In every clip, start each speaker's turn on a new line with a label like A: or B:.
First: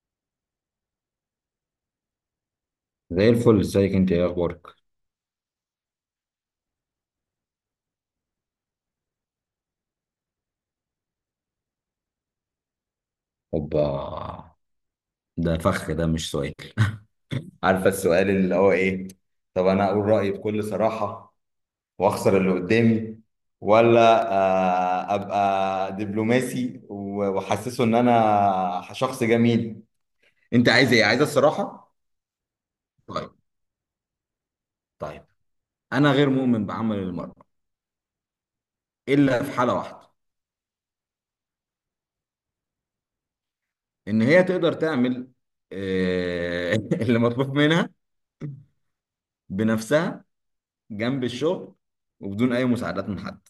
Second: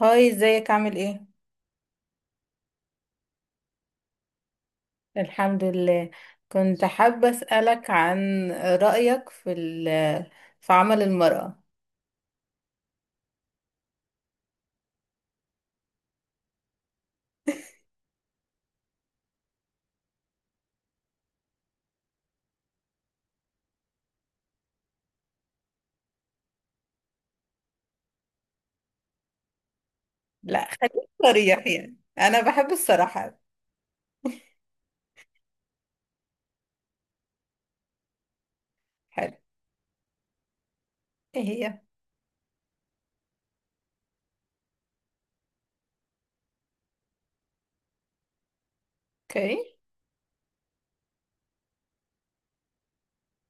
A: هاي، ازيك؟ عامل ايه؟
B: زي الفل، ازيك؟ انت ايه اخبارك؟
A: الحمد لله. كنت حابة أسألك عن رأيك في عمل المرأة.
B: اوبا! ده فخ، ده مش سؤال. عارفه السؤال اللي هو ايه. طب انا اقول رايي بكل صراحه واخسر اللي قدامي، ولا ابقى دبلوماسي واحسسه ان انا شخص جميل؟
A: لا،
B: انت عايز ايه؟
A: خليك
B: عايز
A: صريح،
B: الصراحه؟
A: يعني أنا بحب
B: طيب.
A: الصراحة.
B: طيب. انا غير مؤمن بعمل المرأة،
A: حلو.
B: الا في حاله واحده:
A: ايه هي؟
B: ان هي تقدر تعمل آه، اللي مطلوب منها
A: اوكي.
B: بنفسها، جنب الشغل، وبدون اي مساعدات من حد.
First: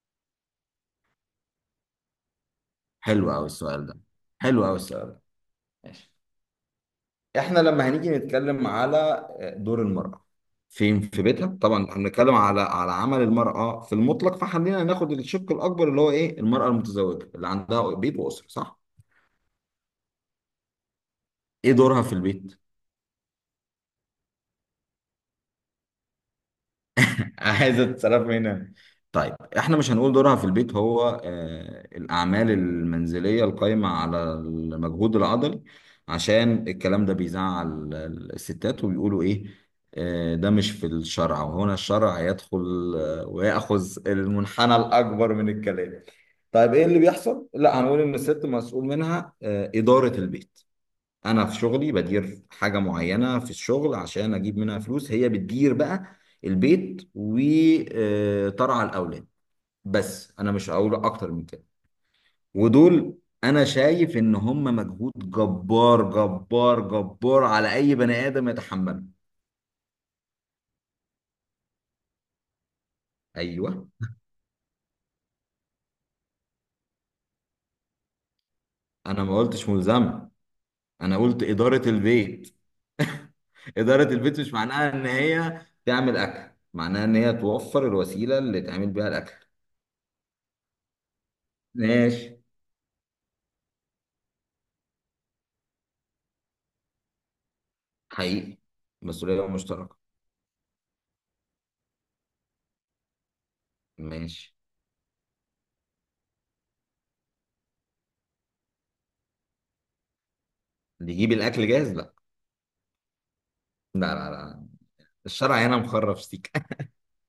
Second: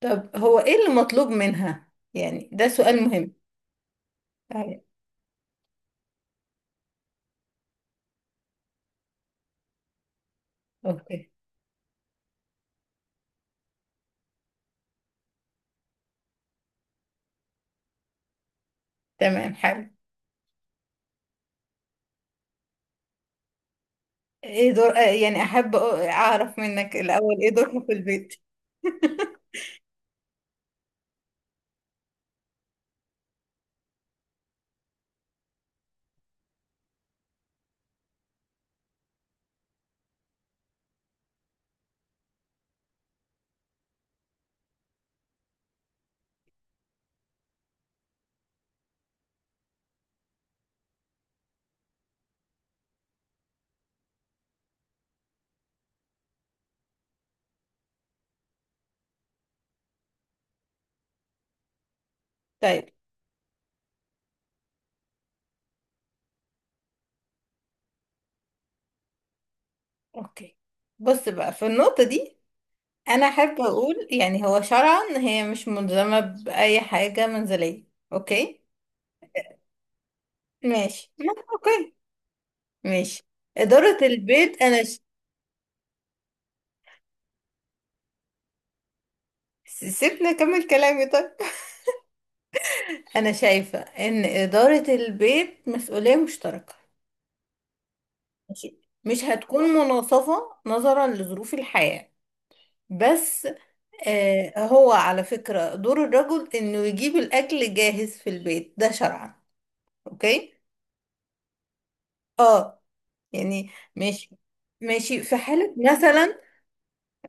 A: طب هو ايه اللي مطلوب منها؟ يعني ده سؤال
B: حلو
A: مهم.
B: قوي السؤال ده. حلو قوي
A: أيوة.
B: السؤال ده. ماشي. احنا لما هنيجي نتكلم على دور المرأة، فين؟ في
A: اوكي
B: بيتها طبعا. احنا بنتكلم على عمل المرأة في المطلق، فخلينا ناخد الشق الأكبر، اللي هو إيه؟ المرأة المتزوجة اللي عندها بيت وأسرة، صح؟
A: تمام. حلو.
B: إيه دورها في البيت؟
A: ايه دور آه، يعني أحب أعرف منك الأول، ايه دورها
B: عايزه
A: في
B: تتصرف
A: البيت؟
B: هنا. طيب، احنا مش هنقول دورها في البيت هو الاعمال المنزليه القائمه على المجهود العضلي، عشان الكلام ده بيزعل الستات، وبيقولوا ايه؟ ده مش في الشرع، وهنا الشرع يدخل ويأخذ المنحنى الأكبر من الكلام. طيب ايه اللي بيحصل؟ لا، هنقول ان الست مسؤول منها إدارة البيت. انا في شغلي بدير حاجه معينه في الشغل عشان اجيب منها فلوس، هي بتدير بقى البيت وترعى الاولاد. بس انا مش هقول اكتر من كده.
A: طيب.
B: ودول انا شايف ان هم مجهود جبار جبار جبار على اي بني ادم يتحمله.
A: اوكي. بص بقى، في النقطة دي انا احب
B: ايوه،
A: اقول يعني هو شرعا هي مش ملزمه باي حاجه منزليه. اوكي.
B: انا ما قلتش ملزمه،
A: ماشي
B: انا قلت اداره
A: اوكي.
B: البيت.
A: ماشي. اداره
B: اداره البيت مش
A: البيت انا
B: معناها ان هي تعمل اكل، معناها ان هي توفر الوسيله اللي تعمل بيها الاكل.
A: سيبني اكمل كلامي، طيب.
B: ماشي.
A: انا شايفه ان اداره البيت مسؤوليه مشتركه.
B: حقيقي.
A: ماشي. مش
B: مسؤوليه
A: هتكون
B: مشتركه.
A: مناصفه نظرا لظروف الحياه، بس. آه،
B: ماشي.
A: هو على فكره دور الرجل انه يجيب الاكل جاهز في البيت ده شرعا. اوكي.
B: بيجيب الاكل جاهز؟ لا،
A: اه، يعني،
B: لا، لا،
A: ماشي.
B: لا،
A: ماشي، في
B: الشرع
A: حالة
B: هنا مخرف
A: مثلا.
B: سيك.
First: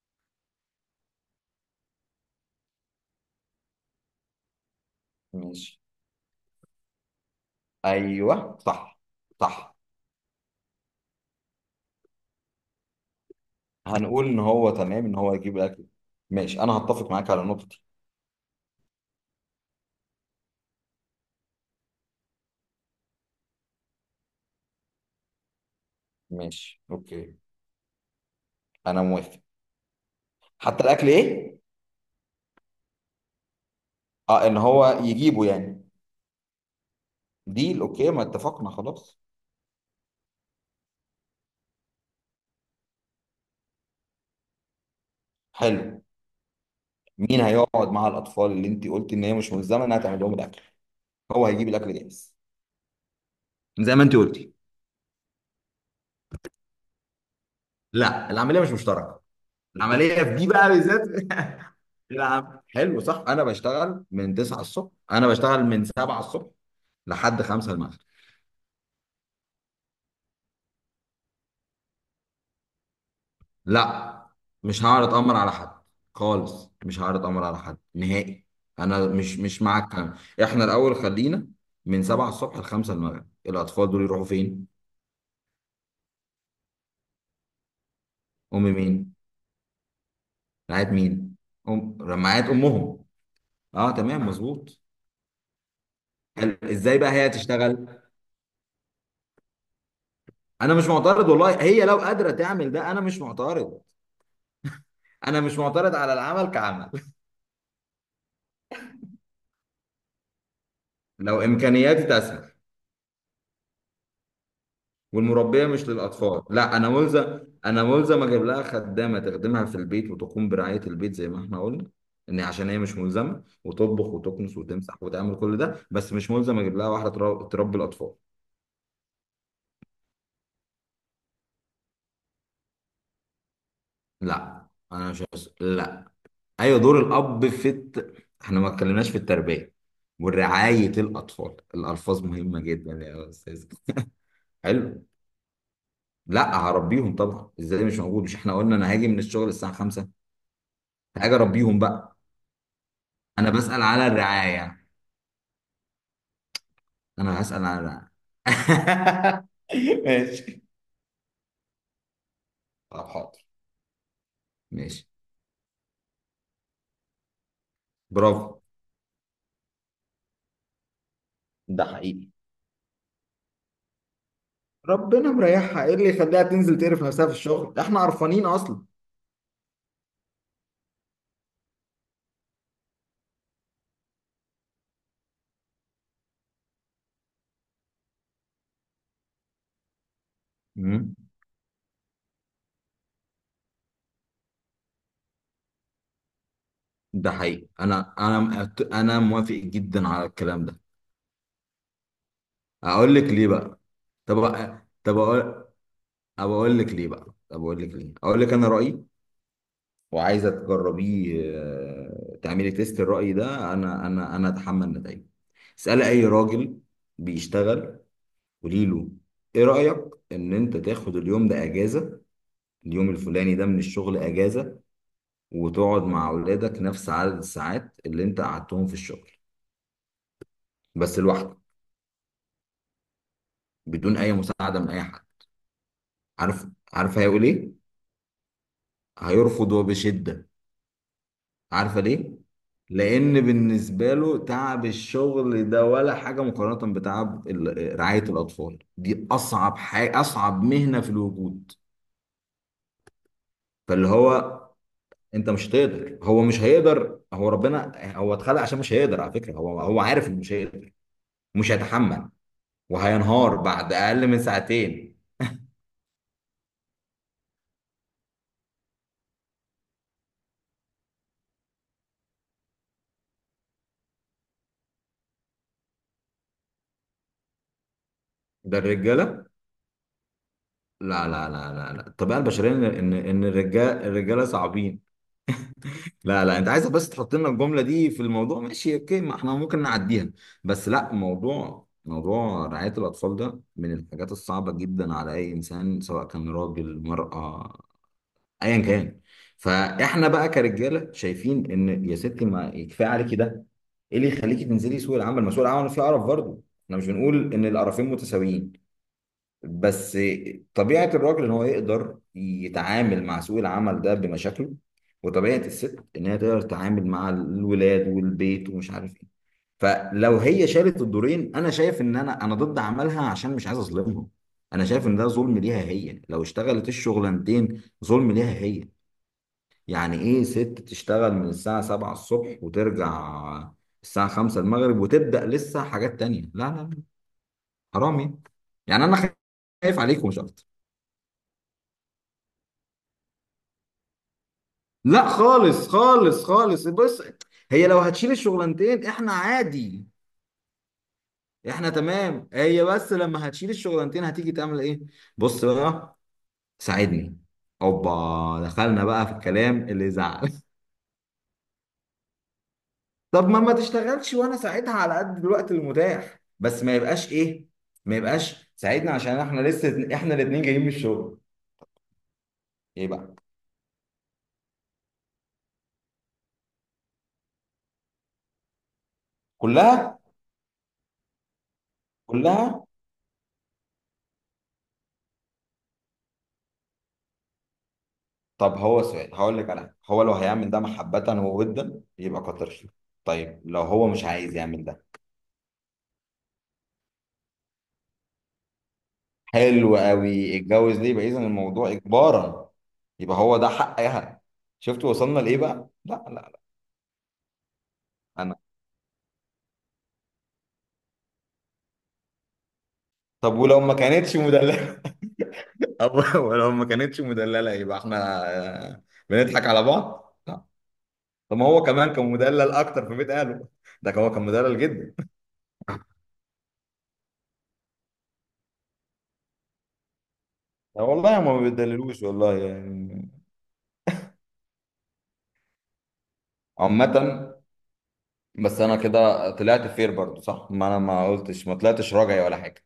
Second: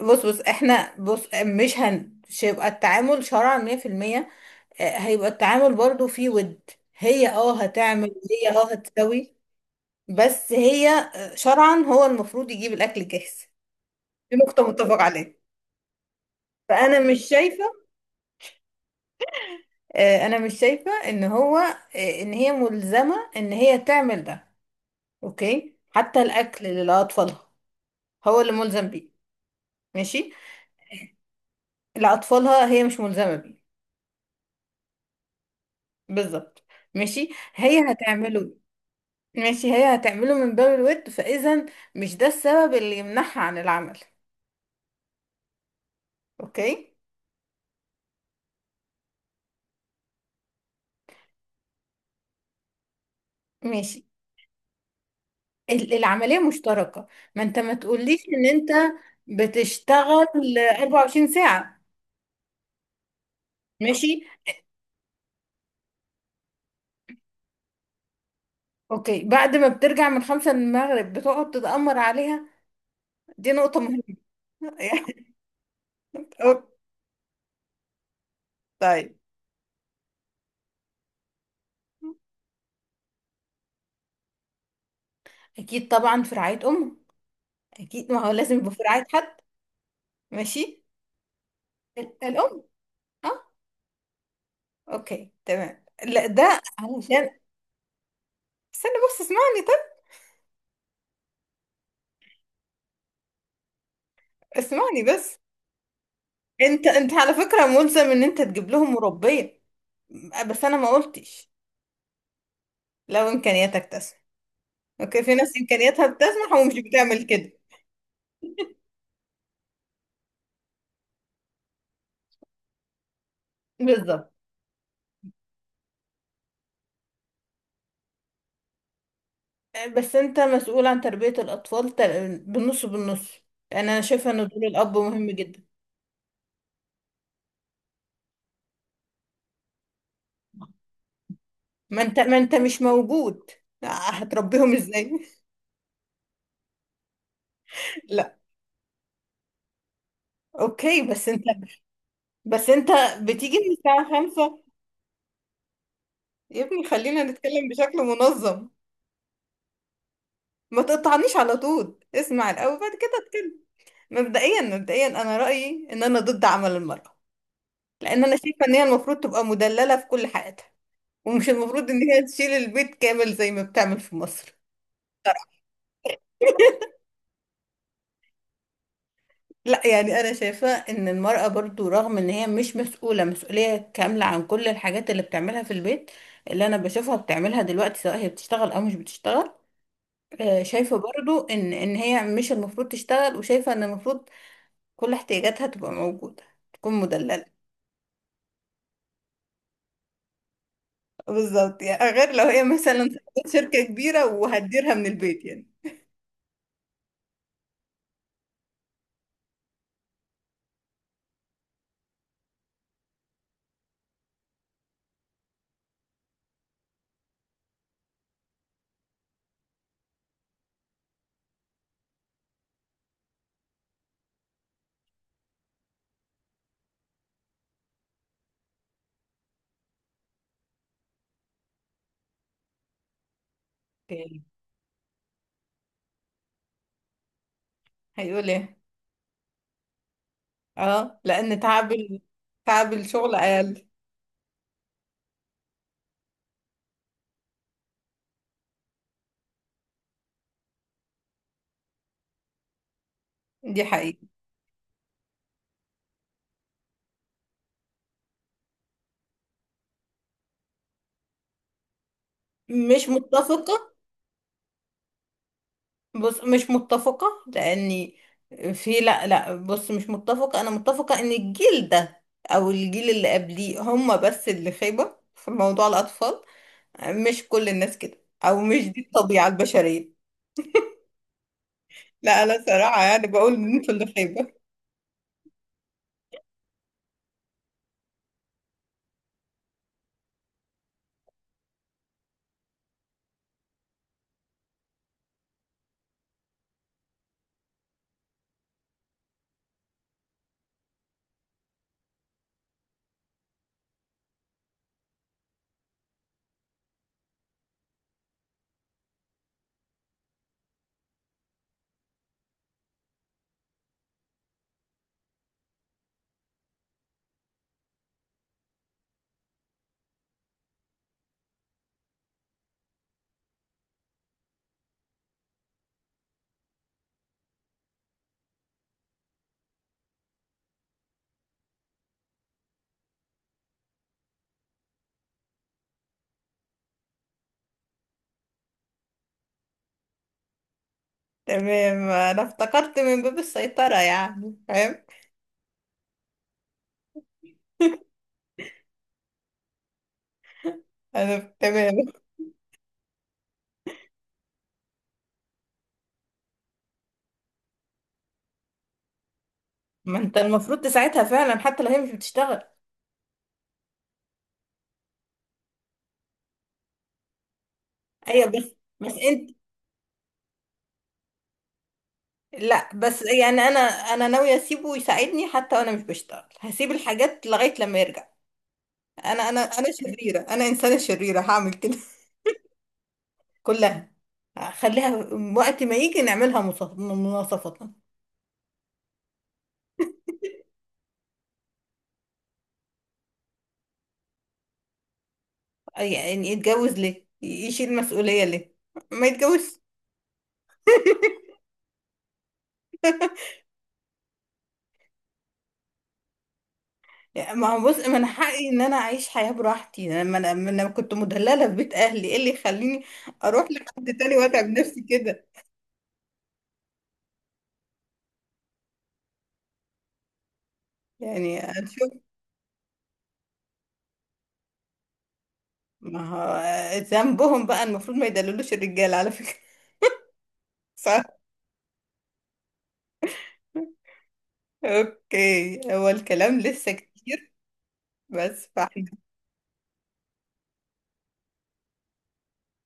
A: بص، بص احنا، بص مش هيبقى التعامل شرعا 100%. هيبقى التعامل
B: ماشي.
A: برضو فيه ود. هي هتعمل، هي
B: ايوه، صح.
A: هتسوي،
B: صح.
A: بس هي شرعا هو المفروض يجيب الأكل جاهز.
B: هنقول
A: دي
B: ان
A: نقطة
B: هو
A: متفق
B: تمام، ان
A: عليها.
B: هو يجيب الاكل. ماشي. انا
A: فأنا
B: هتفق
A: مش
B: معاك على النقطه دي.
A: شايفة، أنا مش شايفة إن هو آه، إن هي ملزمة إن هي تعمل ده. أوكي، حتى الأكل
B: ماشي، اوكي.
A: لأطفالها هو اللي ملزم
B: انا
A: بيه.
B: موافق.
A: ماشي.
B: حتى الاكل ايه؟
A: لأطفالها هي مش ملزمة بيه.
B: اه، ان هو يجيبه يعني.
A: بالظبط. ماشي.
B: ديل
A: هي
B: اوكي، ما
A: هتعمله.
B: اتفقنا خلاص.
A: ماشي، هي هتعمله من باب الود، فإذا مش ده السبب اللي يمنعها عن العمل.
B: حلو.
A: اوكي.
B: مين هيقعد مع الاطفال، اللي انت قلت ان هي مش ملزمه انها تعمل لهم الاكل؟ هو هيجيب الاكل جاهز زي ما
A: ماشي.
B: انت قلتي.
A: العملية مشتركة. ما انت ما تقوليش
B: لا،
A: ان
B: العمليه مش
A: انت
B: مشتركه، العمليه في دي
A: بتشتغل
B: بقى بالذات.
A: 24 ساعة.
B: حلو صح، انا بشتغل
A: ماشي.
B: من 9 الصبح، انا بشتغل من 7 الصبح لحد 5 المغرب.
A: اوكي، بعد ما بترجع من 5 المغرب بتقعد تتأمر عليها. دي نقطة مهمة.
B: لا، مش هعرض
A: يعني
B: امر على حد
A: أوك-
B: خالص، مش هعرض امر على حد نهائي. انا
A: طيب.
B: مش مع الكلام. احنا الاول خلينا. من 7 الصبح ل 5 المغرب، الاطفال دول يروحوا فين؟
A: اكيد طبعا، في رعاية امه. اكيد، ما هو لازم
B: ام
A: يبقى في رعاية
B: مين؟
A: حد. ماشي،
B: رعايه مين؟ ام؟ رعايه
A: الام.
B: امهم؟
A: آه.
B: اه، تمام، مظبوط.
A: اوكي تمام. لا،
B: حلو.
A: ده
B: ازاي بقى هي
A: علشان
B: تشتغل؟
A: استنى بس، اسمعني طب.
B: انا مش معترض والله، هي لو قادره تعمل ده انا مش معترض.
A: اسمعني
B: انا
A: بس.
B: مش معترض على العمل
A: انت
B: كعمل،
A: انت على فكرة ملزم ان انت تجيب لهم مربية. بس انا ما
B: لو
A: قلتش.
B: امكانياتي تسمح.
A: لو امكانياتك تسمح اوكي، في ناس
B: والمربيه مش
A: امكانياتها
B: للاطفال،
A: بتسمح ومش
B: لا انا
A: بتعمل
B: ملزم،
A: كده.
B: انا ملزم اجيب لها خدامه تخدمها في البيت وتقوم برعايه البيت زي ما احنا قلنا، ان عشان هي مش ملزمه وتطبخ
A: بالظبط.
B: وتكنس وتمسح وتعمل كل ده. بس مش ملزم اجيب لها واحده تربي الاطفال.
A: بس انت مسؤول عن تربية الاطفال، بالنص بالنص. لان انا شايفة ان دور
B: لا،
A: الاب
B: انا مش
A: مهم
B: هس-
A: جدا.
B: لا. ايوه دور الاب في احنا ما اتكلمناش في التربيه ورعايه الاطفال.
A: ما انت
B: الالفاظ
A: ما انت
B: مهمه
A: مش
B: جدا يا
A: موجود،
B: استاذ.
A: هتربيهم
B: حلو.
A: ازاي؟
B: لا، هربيهم طبعا. ازاي مش موجود؟ مش
A: لا.
B: احنا قلنا انا هاجي من الشغل الساعه 5؟
A: اوكي بس
B: هاجي
A: انت
B: اربيهم بقى.
A: بس انت
B: انا
A: بتيجي من
B: بسأل على
A: الساعة
B: الرعايه
A: خمسة
B: يعني.
A: يا ابني خلينا
B: انا هسأل
A: نتكلم
B: على
A: بشكل
B: الرعايه.
A: منظم.
B: ماشي.
A: ما تقطعنيش على طول، اسمع الاول بعد
B: طب
A: كده
B: حاضر.
A: اتكلم. مبدئيا مبدئيا
B: ماشي.
A: انا رايي ان انا ضد عمل المراه، لان انا
B: برافو.
A: شايفه ان هي المفروض تبقى مدلله في كل حياتها، ومش
B: ده
A: المفروض ان هي
B: حقيقي،
A: تشيل البيت كامل زي ما بتعمل في مصر.
B: ربنا مريحها، ايه اللي يخليها تنزل تقرف نفسها في الشغل؟ احنا قرفانين اصلا.
A: لا، يعني انا شايفه ان المراه برضو رغم ان هي مش مسؤوله مسؤوليه كامله عن كل الحاجات اللي بتعملها في البيت، اللي انا بشوفها بتعملها دلوقتي سواء هي بتشتغل او مش بتشتغل، شايفه
B: مم.
A: برضو ان هي مش المفروض تشتغل، وشايفه ان المفروض كل احتياجاتها تبقى موجودة، تكون
B: ده
A: مدللة.
B: حقيقي. انا موافق جدا على الكلام ده.
A: بالظبط، يعني غير لو هي مثلا
B: اقول لك ليه بقى؟
A: شركة كبيرة
B: طب أ-
A: وهتديرها من
B: طب
A: البيت،
B: اقول
A: يعني.
B: طب اقول لك ليه، اقول لك انا رأيي، وعايزه تجربيه تعملي تيست الرأي ده، انا اتحمل نتائجه. اسالي اي راجل بيشتغل، قولي له: ايه رأيك ان انت تاخد اليوم ده اجازة، اليوم الفلاني ده من الشغل اجازة، وتقعد مع اولادك نفس عدد الساعات اللي انت قعدتهم في الشغل، بس لوحدك، بدون اي
A: اوكي.
B: مساعدة من اي حد. عارف عارف هيقول ايه؟
A: هيقول ايه؟
B: هيرفض وبشدة.
A: اه، لان
B: عارفة ليه؟
A: تعب الشغل
B: لأن
A: اقل.
B: بالنسبة له تعب الشغل ده ولا حاجة، مقارنة بتعب رعاية الأطفال. دي أصعب حاجة، أصعب مهنة في الوجود.
A: دي
B: فاللي
A: حقيقة.
B: هو أنت مش هتقدر هو مش هيقدر، هو اتخلق عشان مش هيقدر. على فكرة هو عارف إنه مش هيقدر، مش هيتحمل،
A: مش
B: وهينهار
A: متفقة.
B: بعد أقل من ساعتين.
A: بص مش متفقة، لاني لا لا، بص مش متفقة. انا متفقة ان الجيل ده او الجيل اللي قبليه هم بس اللي خيبة في موضوع الاطفال. مش كل الناس كده، او
B: ده
A: مش دي
B: الرجالة.
A: الطبيعة البشرية.
B: لا، لا، لا، لا، لا، الطبيعة
A: لا لا،
B: البشرية إن
A: صراحة
B: إن
A: يعني
B: إن
A: بقول ان انتوا
B: الرجال
A: اللي
B: الرجالة
A: خايبة.
B: صعبين. لا، لا، انت عايزك بس تحط لنا الجمله دي في الموضوع. ماشي اوكي، ما احنا ممكن نعديها. بس لا، موضوع رعايه الاطفال ده من الحاجات الصعبه جدا على اي انسان، سواء كان راجل مرأة، ايا كان. فاحنا بقى كرجاله شايفين ان يا ستي ما يكفي عليكي ده؟ ايه اللي يخليكي تنزلي سوق العمل؟ ما سوق العمل فيه قرف برضه. احنا مش بنقول ان القرفين متساويين، بس طبيعة الراجل ان هو يقدر يتعامل مع سوق العمل ده بمشاكله، وطبيعة الست ان هي تقدر تتعامل مع الولاد والبيت ومش عارف ايه. فلو هي شالت الدورين، انا شايف ان انا ضد عملها عشان مش عايز اظلمهم. انا شايف ان ده ظلم ليها، هي لو اشتغلت الشغلانتين، ظلم ليها هي. يعني ايه ست تشتغل من الساعة 7 الصبح وترجع الساعة 5 المغرب وتبدأ لسه حاجات تانية؟ لا، لا، لا، حرام يعني انا خايف عليكم مش اكتر.
A: تمام، انا افتكرت من باب السيطرة، يعني فاهم.
B: لا، خالص خالص خالص. بص، هي لو هتشيل الشغلانتين احنا عادي،
A: انا
B: احنا
A: تمام.
B: تمام. هي بس لما هتشيل الشغلانتين هتيجي تعمل ايه؟ بص بقى، ساعدني. اوبا، دخلنا بقى في الكلام اللي
A: ما انت
B: يزعل.
A: المفروض تساعدها فعلا حتى لو هي مش بتشتغل.
B: طب ما تشتغلش، وانا ساعدها على قد الوقت المتاح. بس ما يبقاش ايه، ما
A: ايوه،
B: يبقاش
A: بس
B: ساعدنا،
A: بس
B: عشان
A: انت،
B: احنا لسه، احنا الاتنين جايين من الشغل.
A: لا
B: ايه
A: بس
B: بقى؟
A: يعني انا ناوية اسيبه يساعدني حتى وانا مش بشتغل، هسيب الحاجات لغاية لما يرجع. انا
B: كلها،
A: شريرة، انا انسانة شريرة هعمل كده.
B: كلها.
A: كلها. خليها وقت ما يجي نعملها مناصفة.
B: طب هو سؤال هقول لك على حاجة. هو لو هيعمل ده محبة وودا يبقى كتر خيره. طيب لو هو مش عايز يعمل ده؟
A: يعني يتجوز ليه؟ يشيل مسؤولية ليه؟ ما يتجوز.
B: حلو قوي، اتجوز ليه يبقى اذا الموضوع اجبارا؟ يبقى هو ده حقها. شفت وصلنا لايه بقى؟ لا، لا، لا،
A: ما هو بص، من
B: انا
A: حقي ان انا اعيش حياة براحتي. انا ما انا ما أنا كنت مدللة في بيت اهلي، ايه اللي يخليني
B: طب
A: اروح
B: ولو ما
A: لحد
B: كانتش
A: تاني واتعب نفسي
B: مدللة؟
A: كده؟
B: أو، ولو ما كانتش مدللة يبقى احنا آه، بنضحك على بعض؟ لا. طب
A: يعني
B: ما هو
A: هنشوف.
B: كمان كان مدلل اكتر في بيت اهله، ده هو كان مدلل جدا.
A: ما هو ذنبهم بقى، المفروض ما يدللوش الرجال على فكرة.
B: لا
A: صح.
B: والله ما بيدللوش والله يعني.
A: اوكي، هو الكلام لسه
B: عامة.
A: كتير بس،
B: بس انا
A: فاحنا،
B: كده طلعت فير برضو صح، ما انا ما قلتش ما طلعتش راجعي ولا حاجه.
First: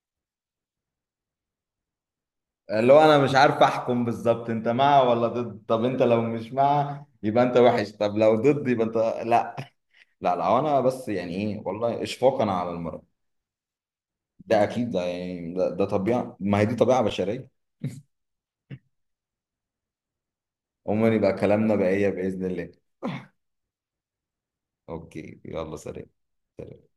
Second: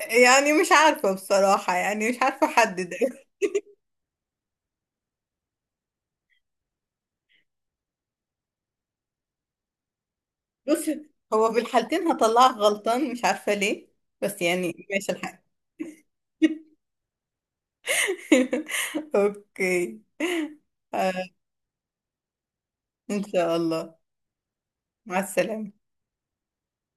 A: يعني مش عارفة بصراحة، يعني مش عارفة احدد.
B: اللي هو انا مش عارف احكم بالظبط، انت مع ولا ضد؟ طب انت لو مش مع يبقى انت وحش، طب لو ضد يبقى انت. لا، لا، لا، هو انا
A: بص،
B: بس يعني
A: هو في
B: ايه والله،
A: الحالتين
B: اشفاقا
A: هطلعك
B: على المرأة.
A: غلطان مش عارفة ليه، بس
B: ده
A: يعني
B: اكيد، ده
A: ماشي الحال.
B: يعني ده طبيعه، ما هي دي طبيعه بشريه.
A: اوكي. آه،
B: عموما يبقى كلامنا بقية باذن الله.
A: ان شاء الله. مع
B: اوكي،
A: السلامة.
B: يلا سلام.